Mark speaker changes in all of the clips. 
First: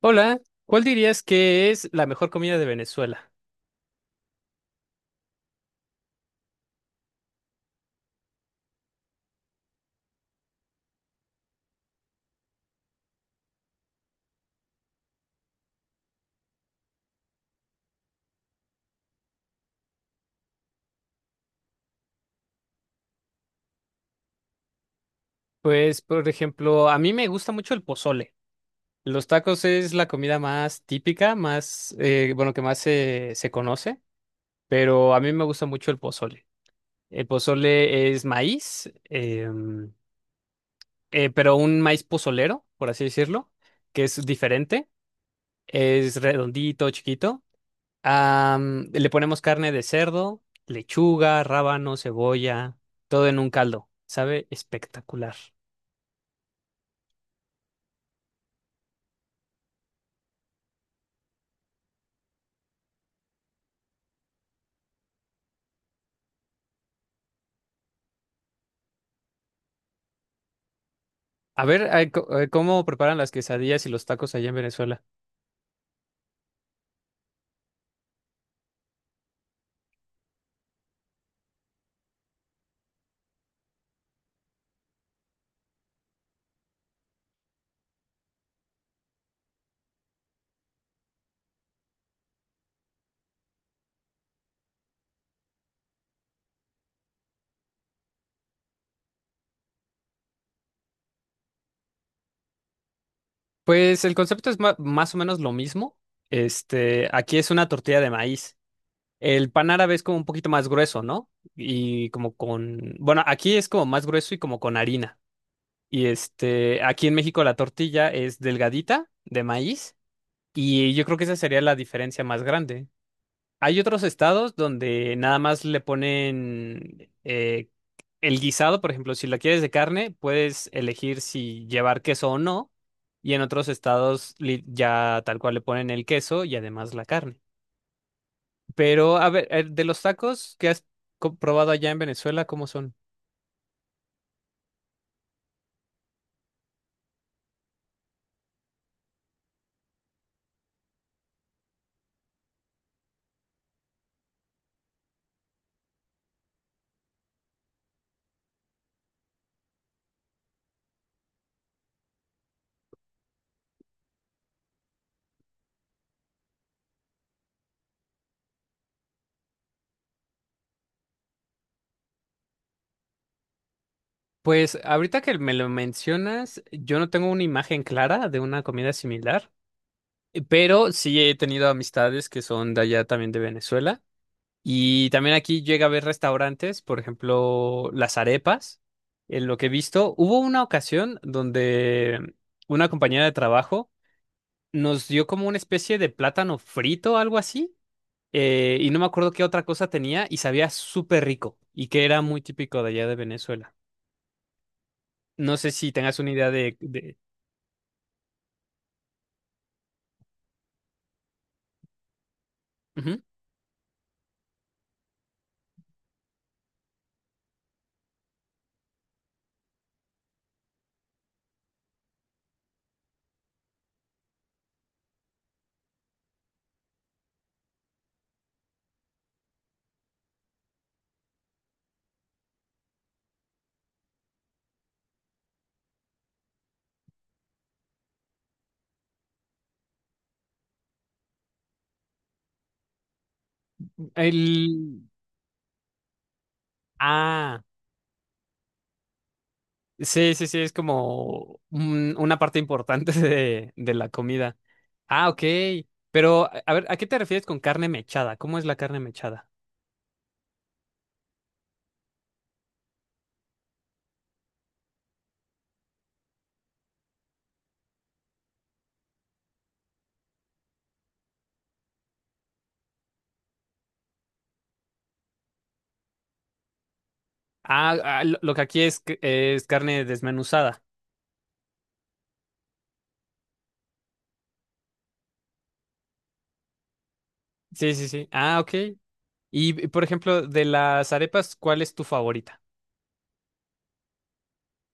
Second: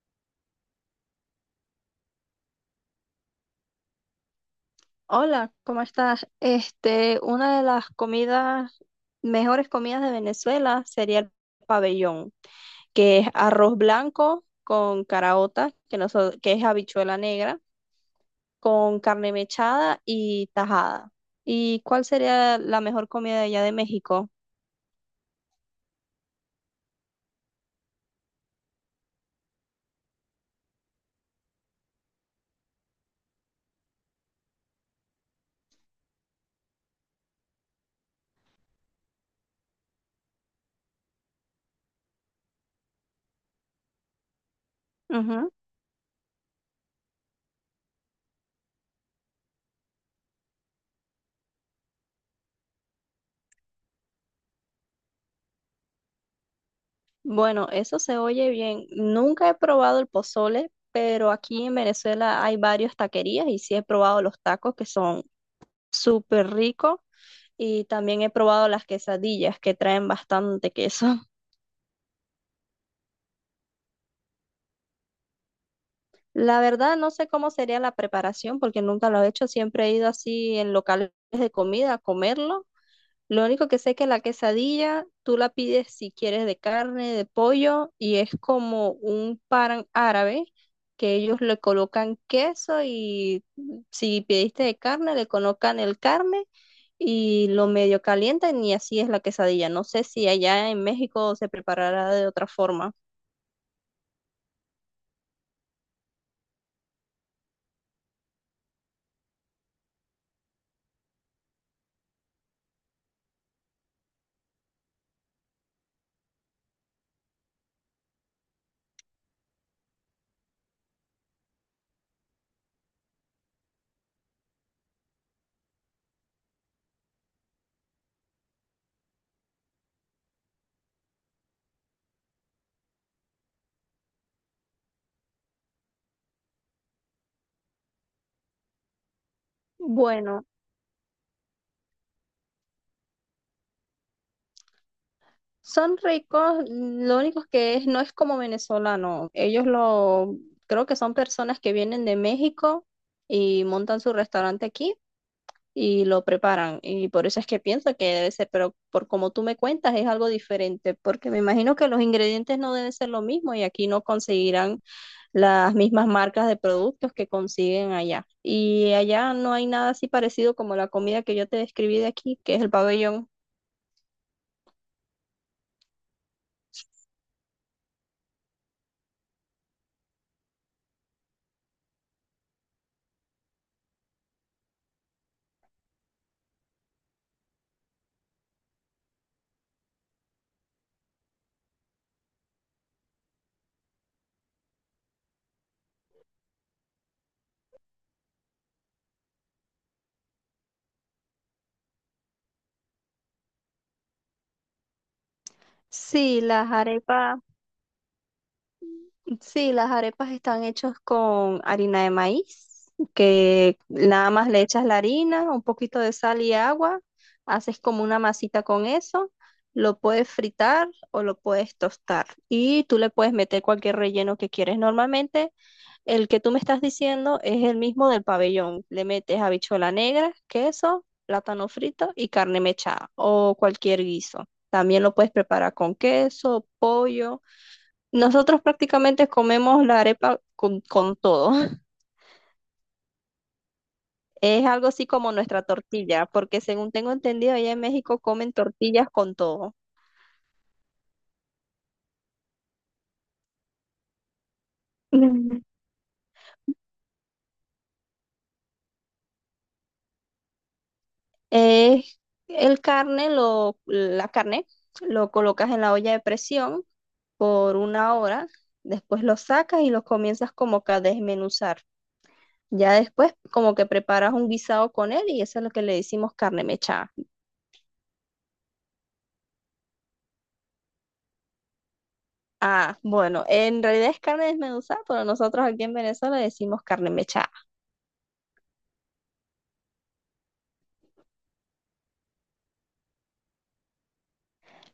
Speaker 1: Hola, ¿cuál dirías que es la mejor comida de Venezuela?
Speaker 2: Hola, ¿cómo estás? Una de las mejores comidas de Venezuela sería el pabellón, que es arroz blanco con caraota, que es habichuela negra, con carne mechada y tajada. ¿Y cuál sería la mejor comida de allá de México?
Speaker 1: Pues, por ejemplo, a mí me gusta mucho el pozole. Los tacos es la comida más típica, más, bueno, que más se conoce, pero a mí me gusta mucho el pozole. El pozole es maíz, pero un maíz pozolero, por así decirlo, que es diferente,
Speaker 2: Ujú.
Speaker 1: es redondito, chiquito. Le ponemos carne de cerdo, lechuga, rábano, cebolla, todo en un caldo. Sabe espectacular.
Speaker 2: Bueno, eso se oye bien. Nunca he probado el pozole, pero aquí en Venezuela hay varias taquerías y sí he probado los tacos que son súper ricos. Y también he probado las quesadillas que traen bastante queso.
Speaker 1: A ver, ay, ¿cómo preparan las quesadillas y los tacos allá en Venezuela?
Speaker 2: La verdad no sé cómo sería la preparación porque nunca lo he hecho, siempre he ido así en locales de comida a comerlo. Lo único que sé es que la quesadilla tú la pides si quieres de carne, de pollo, y es como un pan árabe que ellos le colocan queso y si pidiste de carne, le colocan el carne y lo medio calientan y así es la quesadilla. No sé si allá en México se preparará de otra forma.
Speaker 1: Pues el concepto es más o menos lo mismo. Este, aquí es una tortilla de maíz. El pan árabe es como un poquito más grueso, ¿no? Y como con, bueno, aquí es como más grueso y como con harina. Y este, aquí en México la tortilla es delgadita de maíz y yo creo que esa sería la diferencia más grande. Hay otros estados donde nada más le ponen el guisado, por ejemplo, si la quieres de carne, puedes elegir si llevar queso o no, y en otros estados ya tal cual le ponen el queso y además la carne. Pero, a ver, de los
Speaker 2: Bueno,
Speaker 1: tacos que has probado allá en Venezuela, ¿cómo son?
Speaker 2: son ricos, lo único que es, no es como venezolano. Creo que son personas que vienen de México y montan su restaurante aquí y lo preparan. Y por eso es que pienso que debe ser, pero por como tú me cuentas es algo diferente, porque me imagino que los ingredientes no deben ser lo mismo y aquí no conseguirán las mismas marcas de productos que consiguen allá. Y allá no hay nada así parecido como la comida que yo te describí de aquí, que es el pabellón.
Speaker 1: Pues ahorita que me lo mencionas, yo no tengo una imagen clara de una comida similar, pero sí he tenido amistades que son de allá también de Venezuela. Y también aquí llega a haber restaurantes, por ejemplo, las arepas. En lo que he visto, hubo una ocasión donde una compañera de trabajo nos dio como una especie de plátano frito, algo así, y no me acuerdo qué otra cosa tenía y sabía súper rico y que era muy típico de allá de Venezuela. No sé si tengas una
Speaker 2: Sí,
Speaker 1: idea
Speaker 2: las
Speaker 1: de.
Speaker 2: arepas. Sí, las arepas están hechas con harina de maíz,
Speaker 1: Ujú.
Speaker 2: que nada más le echas la harina, un poquito de sal y agua, haces como una masita con eso, lo puedes fritar o lo puedes tostar y tú le puedes meter cualquier relleno que quieres. Normalmente el que tú me estás diciendo es el mismo del pabellón. Le metes habichuela negra, queso, plátano frito y carne mechada o cualquier guiso. También lo puedes preparar con queso, pollo. Nosotros prácticamente comemos la arepa con todo. Es algo
Speaker 1: El...
Speaker 2: así como nuestra tortilla, porque según tengo entendido,
Speaker 1: Ah.
Speaker 2: allá en México comen tortillas con todo.
Speaker 1: Sí, sí, sí, es como una parte importante de la comida. Ah, ok.
Speaker 2: Mm.
Speaker 1: Pero, a ver, ¿a qué te refieres con carne mechada? ¿Cómo es la carne mechada?
Speaker 2: Es la carne, lo colocas en la olla de presión por una hora, después lo sacas y lo comienzas como que a desmenuzar. Ya después como que preparas un guisado con él y eso es lo que le decimos carne mechada.
Speaker 1: Ah, ah, lo que aquí es, es carne desmenuzada.
Speaker 2: Ah, bueno, en realidad es carne desmenuzada, pero nosotros aquí en Venezuela decimos carne mechada.
Speaker 1: Sí, sí, sí. Ah, ok. Y, por ejemplo, de las arepas, ¿cuál es tu favorita?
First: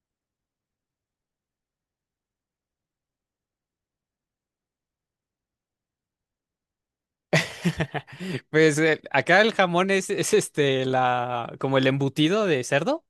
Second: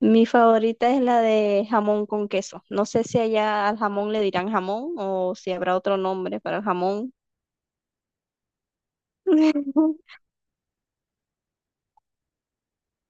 Speaker 2: Mi favorita es la de jamón con queso. No sé si allá al jamón le dirán jamón o si habrá otro nombre para el jamón.
Speaker 1: Pues acá el jamón es, es este, la, como el embutido de cerdo,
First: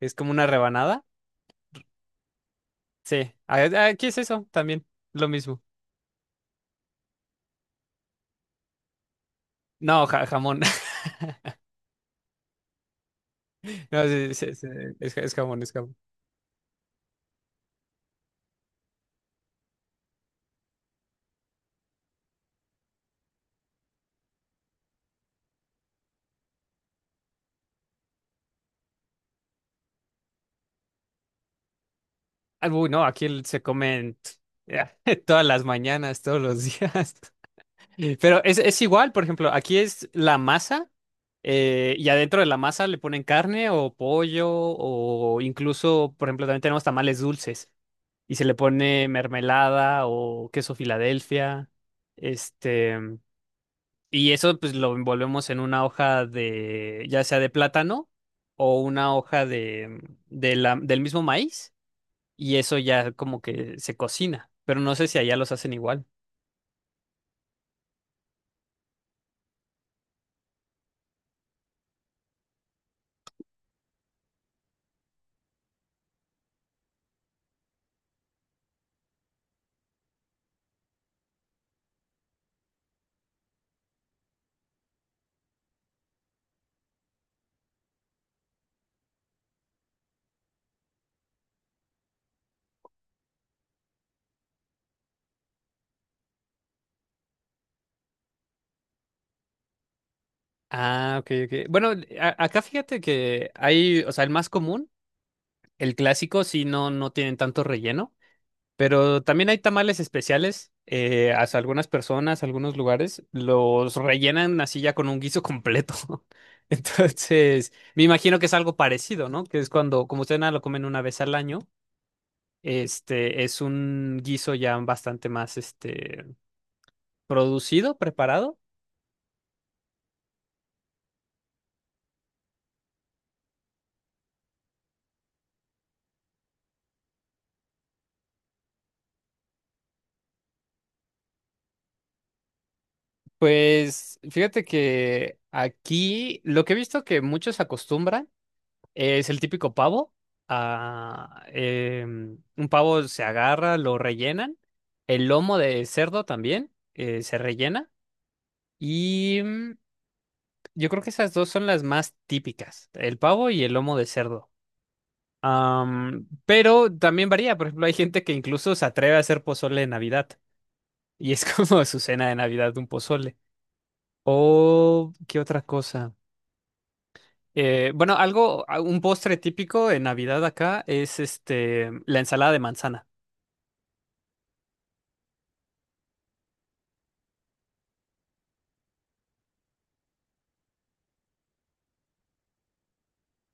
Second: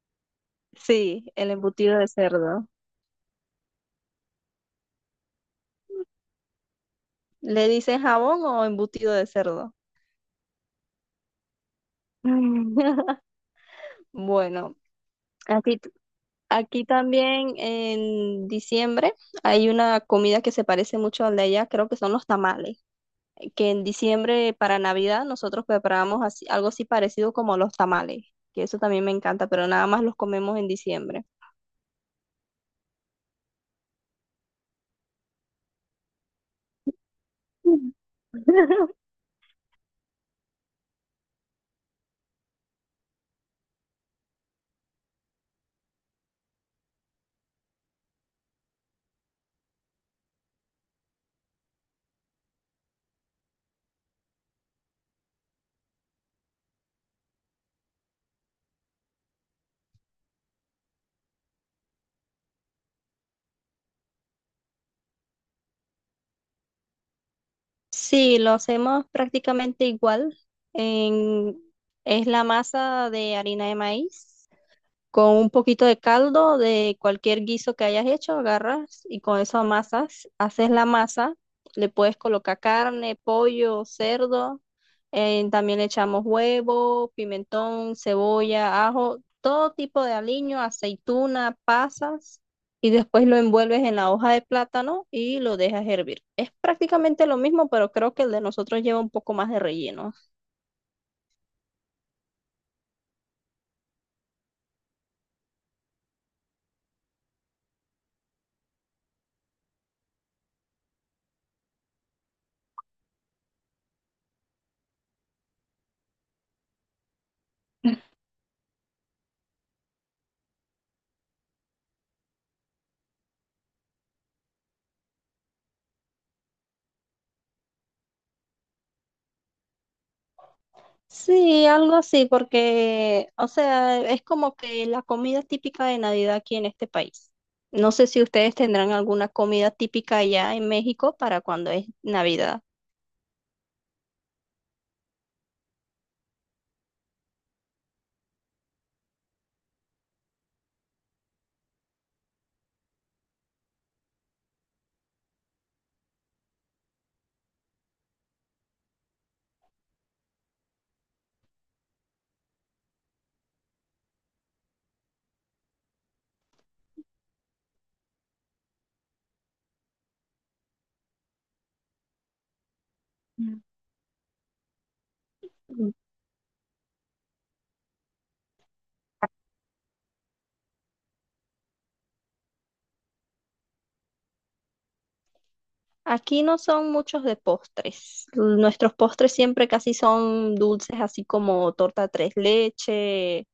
Speaker 1: es como una rebanada.
Speaker 2: Sí, el embutido de cerdo.
Speaker 1: Sí, aquí es eso también, lo mismo.
Speaker 2: ¿Le dicen jamón o embutido de cerdo?
Speaker 1: No, jamón. No, sí, sí, sí,
Speaker 2: Bueno,
Speaker 1: es, es jamón, es
Speaker 2: aquí, t-
Speaker 1: jamón.
Speaker 2: aquí también en diciembre hay una comida que se parece mucho al de allá, creo que son los tamales, que en diciembre para Navidad nosotros preparamos así- algo así parecido como los tamales, que eso también me encanta, pero nada más los comemos en diciembre.
Speaker 1: Ah, uy, no, aquí se comen todas las mañanas, todos los días. Pero es igual, por ejemplo, aquí es la masa y adentro de la masa le ponen carne o pollo o incluso, por ejemplo, también tenemos tamales dulces y se le pone mermelada o queso Filadelfia. Este, y eso pues lo envolvemos en una hoja de, ya sea de plátano o una hoja de del mismo maíz y eso ya como que se cocina, pero no sé si allá los hacen igual.
Speaker 2: Sí, lo hacemos prácticamente igual. En- es la masa de harina de maíz. Con un poquito de caldo de cualquier guiso que hayas hecho, agarras y con eso amasas, haces la masa, le puedes colocar carne, pollo, cerdo, también le echamos huevo, pimentón, cebolla, ajo, todo tipo de aliño, aceituna, pasas, y después lo envuelves en la hoja de plátano y lo dejas hervir. Es prácticamente lo mismo, pero creo que el de nosotros lleva un poco más de relleno.
Speaker 1: Ah, ok, ok. Bueno, acá fíjate que hay, o sea, el más común, el clásico, sí, no, no tienen tanto relleno, pero también hay tamales especiales. Hasta algunas personas, algunos lugares, los rellenan así ya con un guiso completo. Entonces, me imagino que es algo parecido, ¿no? Que es cuando, como ustedes nada lo comen una vez al año, este es un guiso ya bastante más, este, producido, preparado.
Speaker 2: Sí, algo así, porque, o sea, es como que la comida típica de Navidad aquí en este país. No sé si ustedes tendrán alguna comida típica allá en México para cuando es Navidad.
Speaker 1: Pues fíjate que aquí lo que he visto que muchos acostumbran es el típico pavo. Un pavo se agarra, lo rellenan. El lomo de cerdo también se rellena. Y yo creo que esas dos son las más típicas, el pavo y el lomo de cerdo. Pero también varía, por ejemplo, hay gente que incluso se atreve a hacer pozole de Navidad. Y es como su cena de Navidad, un pozole.
Speaker 2: Mm.
Speaker 1: O, ¿qué otra
Speaker 2: Mm.
Speaker 1: cosa? Bueno, algo, un postre típico en Navidad acá es este, la ensalada de manzana.
Speaker 2: Aquí no son muchos de postres. Nuestros postres siempre casi son dulces, así como torta tres leche,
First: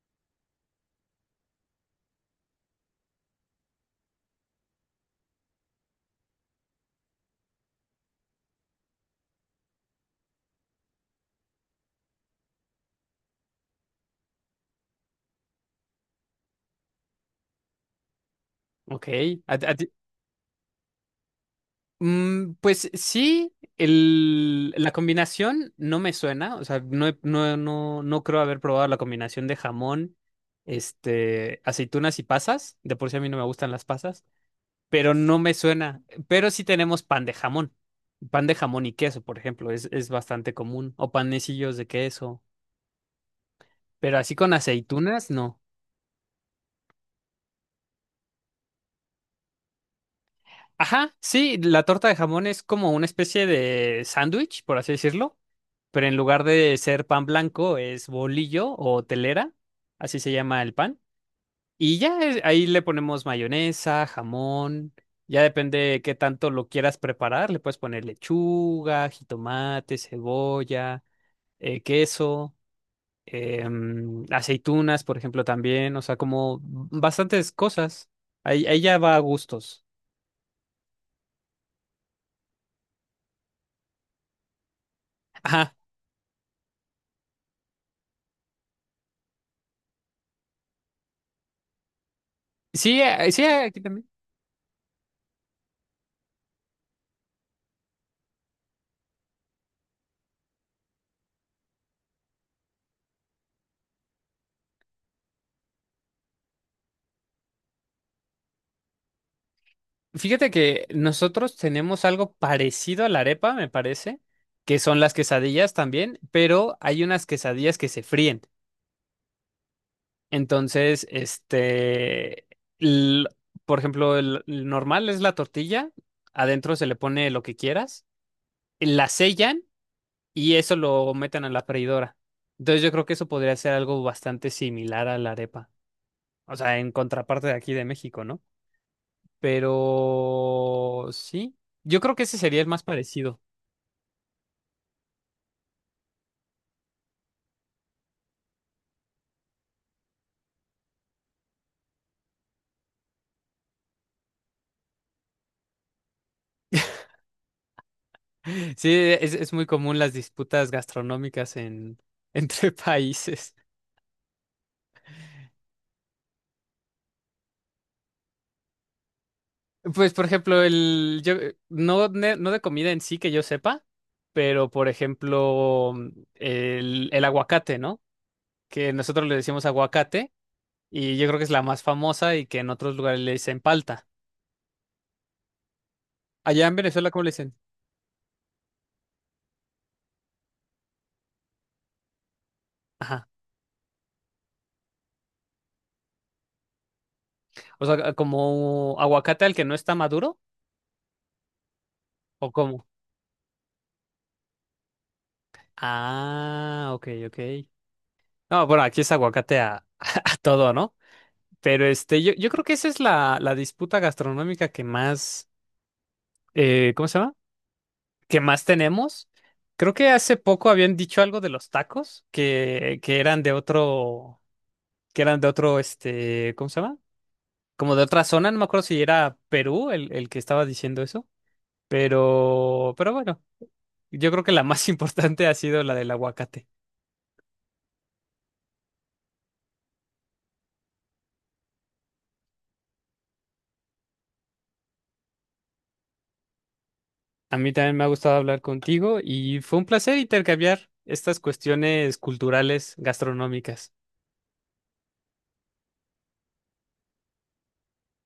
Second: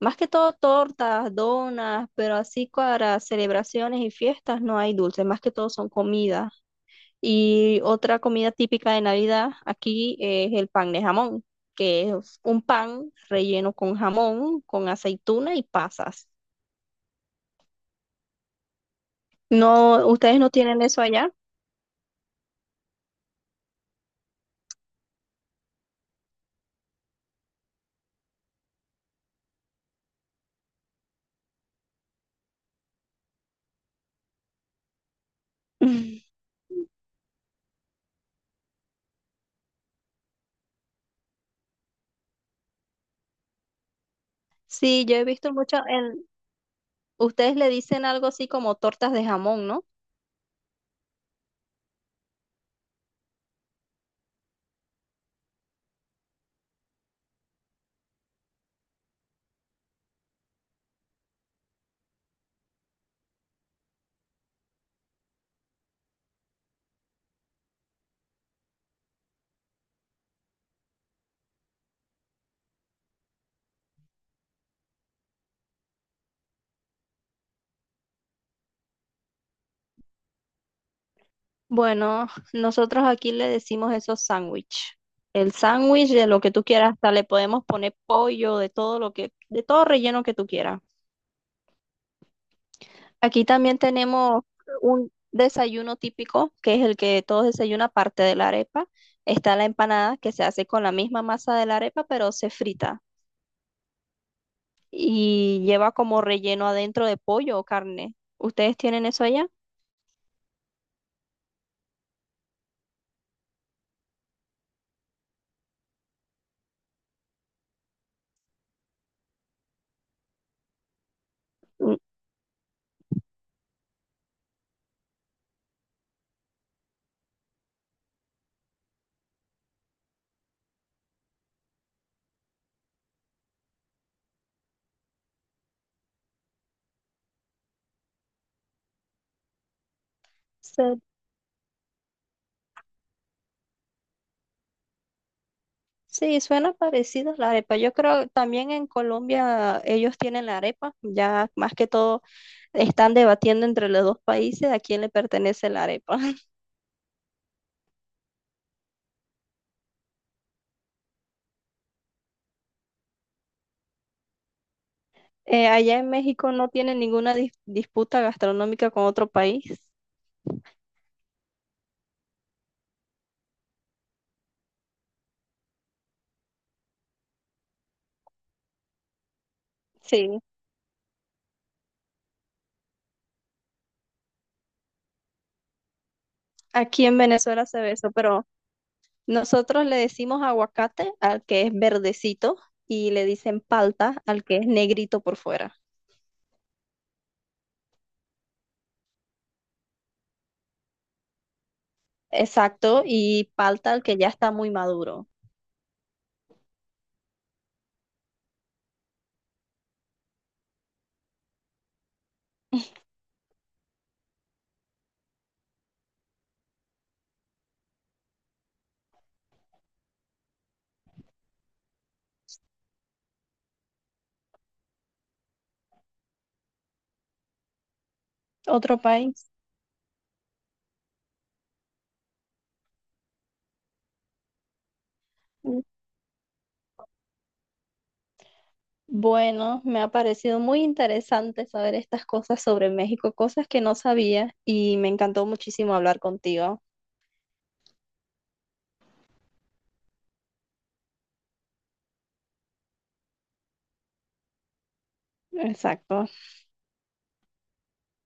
Speaker 2: más que todo tortas, donas, pero así para celebraciones y fiestas no hay dulces, más que todo son comidas. Y otra comida típica de Navidad aquí es el pan de jamón, que es un pan relleno con jamón, con aceituna y pasas.
Speaker 1: Ok. A- a ti-
Speaker 2: No, ustedes no tienen eso allá.
Speaker 1: pues sí, el, la combinación no me suena. O sea, no, no, no, no creo haber probado la combinación de jamón, este, aceitunas y pasas. De por sí a mí no me gustan las pasas, pero no me suena. Pero sí tenemos pan de jamón. Pan de jamón y queso, por ejemplo, es bastante común. O panecillos de queso. Pero así con
Speaker 2: Sí, yo he
Speaker 1: aceitunas,
Speaker 2: visto
Speaker 1: no.
Speaker 2: mucho en, ustedes le dicen algo así como tortas de jamón, ¿no?
Speaker 1: Ajá, sí, la torta de jamón es como una especie de sándwich, por así decirlo, pero en lugar de ser pan blanco es bolillo o telera, así se llama el pan. Y ya ahí le ponemos mayonesa, jamón, ya depende qué tanto lo quieras preparar, le puedes poner lechuga, jitomate, cebolla, queso, aceitunas, por ejemplo, también, o sea, como bastantes cosas. Ahí, ahí ya va a gustos.
Speaker 2: Bueno, nosotros aquí le decimos eso sándwich. El
Speaker 1: Ajá.
Speaker 2: sándwich de lo que tú quieras, hasta le podemos poner pollo, de todo lo que, de todo relleno que tú quieras.
Speaker 1: Sí, sí,
Speaker 2: Aquí también
Speaker 1: aquí también.
Speaker 2: tenemos un desayuno típico, que es el que todos desayunan aparte de la arepa. Está la empanada, que se hace con la misma masa de la arepa, pero se frita y lleva como relleno adentro de pollo o carne. ¿Ustedes tienen eso allá?
Speaker 1: Fíjate que nosotros tenemos algo parecido a la arepa, me parece, que son las quesadillas también, pero hay unas quesadillas que se fríen. Entonces,
Speaker 2: Mm,
Speaker 1: este, l- por ejemplo, el, normal es la tortilla, adentro se le pone lo que quieras, la sellan y eso lo meten a la freidora. Entonces, yo creo que eso podría ser algo bastante similar a la arepa, o sea, en contraparte de aquí de México, ¿no?
Speaker 2: se-
Speaker 1: Pero sí, yo creo que ese sería el más parecido.
Speaker 2: Sí, suena parecido a la arepa. Yo creo también en Colombia ellos tienen la arepa. Ya más que todo están debatiendo entre los dos países a quién le pertenece la arepa.
Speaker 1: Sí, es muy común las disputas gastronómicas en, entre países.
Speaker 2: Allá en México no tienen ninguna disputa gastronómica con otro país.
Speaker 1: Pues, por ejemplo, el, yo, no, no de comida en sí que yo sepa, pero, por ejemplo, el aguacate, ¿no? Que nosotros le decimos aguacate
Speaker 2: Sí.
Speaker 1: y yo creo que es la más famosa y que en otros lugares le dicen palta. Allá en
Speaker 2: Aquí
Speaker 1: Venezuela,
Speaker 2: en
Speaker 1: ¿cómo le dicen?
Speaker 2: Venezuela se ve eso, pero nosotros le decimos aguacate al que es verdecito y le
Speaker 1: Ajá.
Speaker 2: dicen palta al que es negrito por fuera.
Speaker 1: O sea, como aguacate al que no está maduro o cómo.
Speaker 2: Exacto, y palta al que ya está muy maduro.
Speaker 1: Ah, ok, ok. No, bueno, aquí es aguacate a, a todo, ¿no? Pero este, yo creo que esa es la, la disputa gastronómica que más, ¿cómo se llama? Que más tenemos. Creo que hace poco habían dicho algo de los tacos que eran de otro, que eran de otro, este, ¿cómo se llama? Como de otra zona, no me acuerdo
Speaker 2: Otro
Speaker 1: si era
Speaker 2: país.
Speaker 1: Perú el, que estaba diciendo eso, pero bueno, yo creo que la más importante ha
Speaker 2: Mm.
Speaker 1: sido la del aguacate.
Speaker 2: Bueno, me ha parecido muy interesante saber estas cosas sobre México, cosas que no sabía y me encantó muchísimo hablar contigo.
Speaker 1: A mí también me ha gustado hablar contigo y fue un placer intercambiar estas cuestiones culturales gastronómicas.
Speaker 2: Exacto.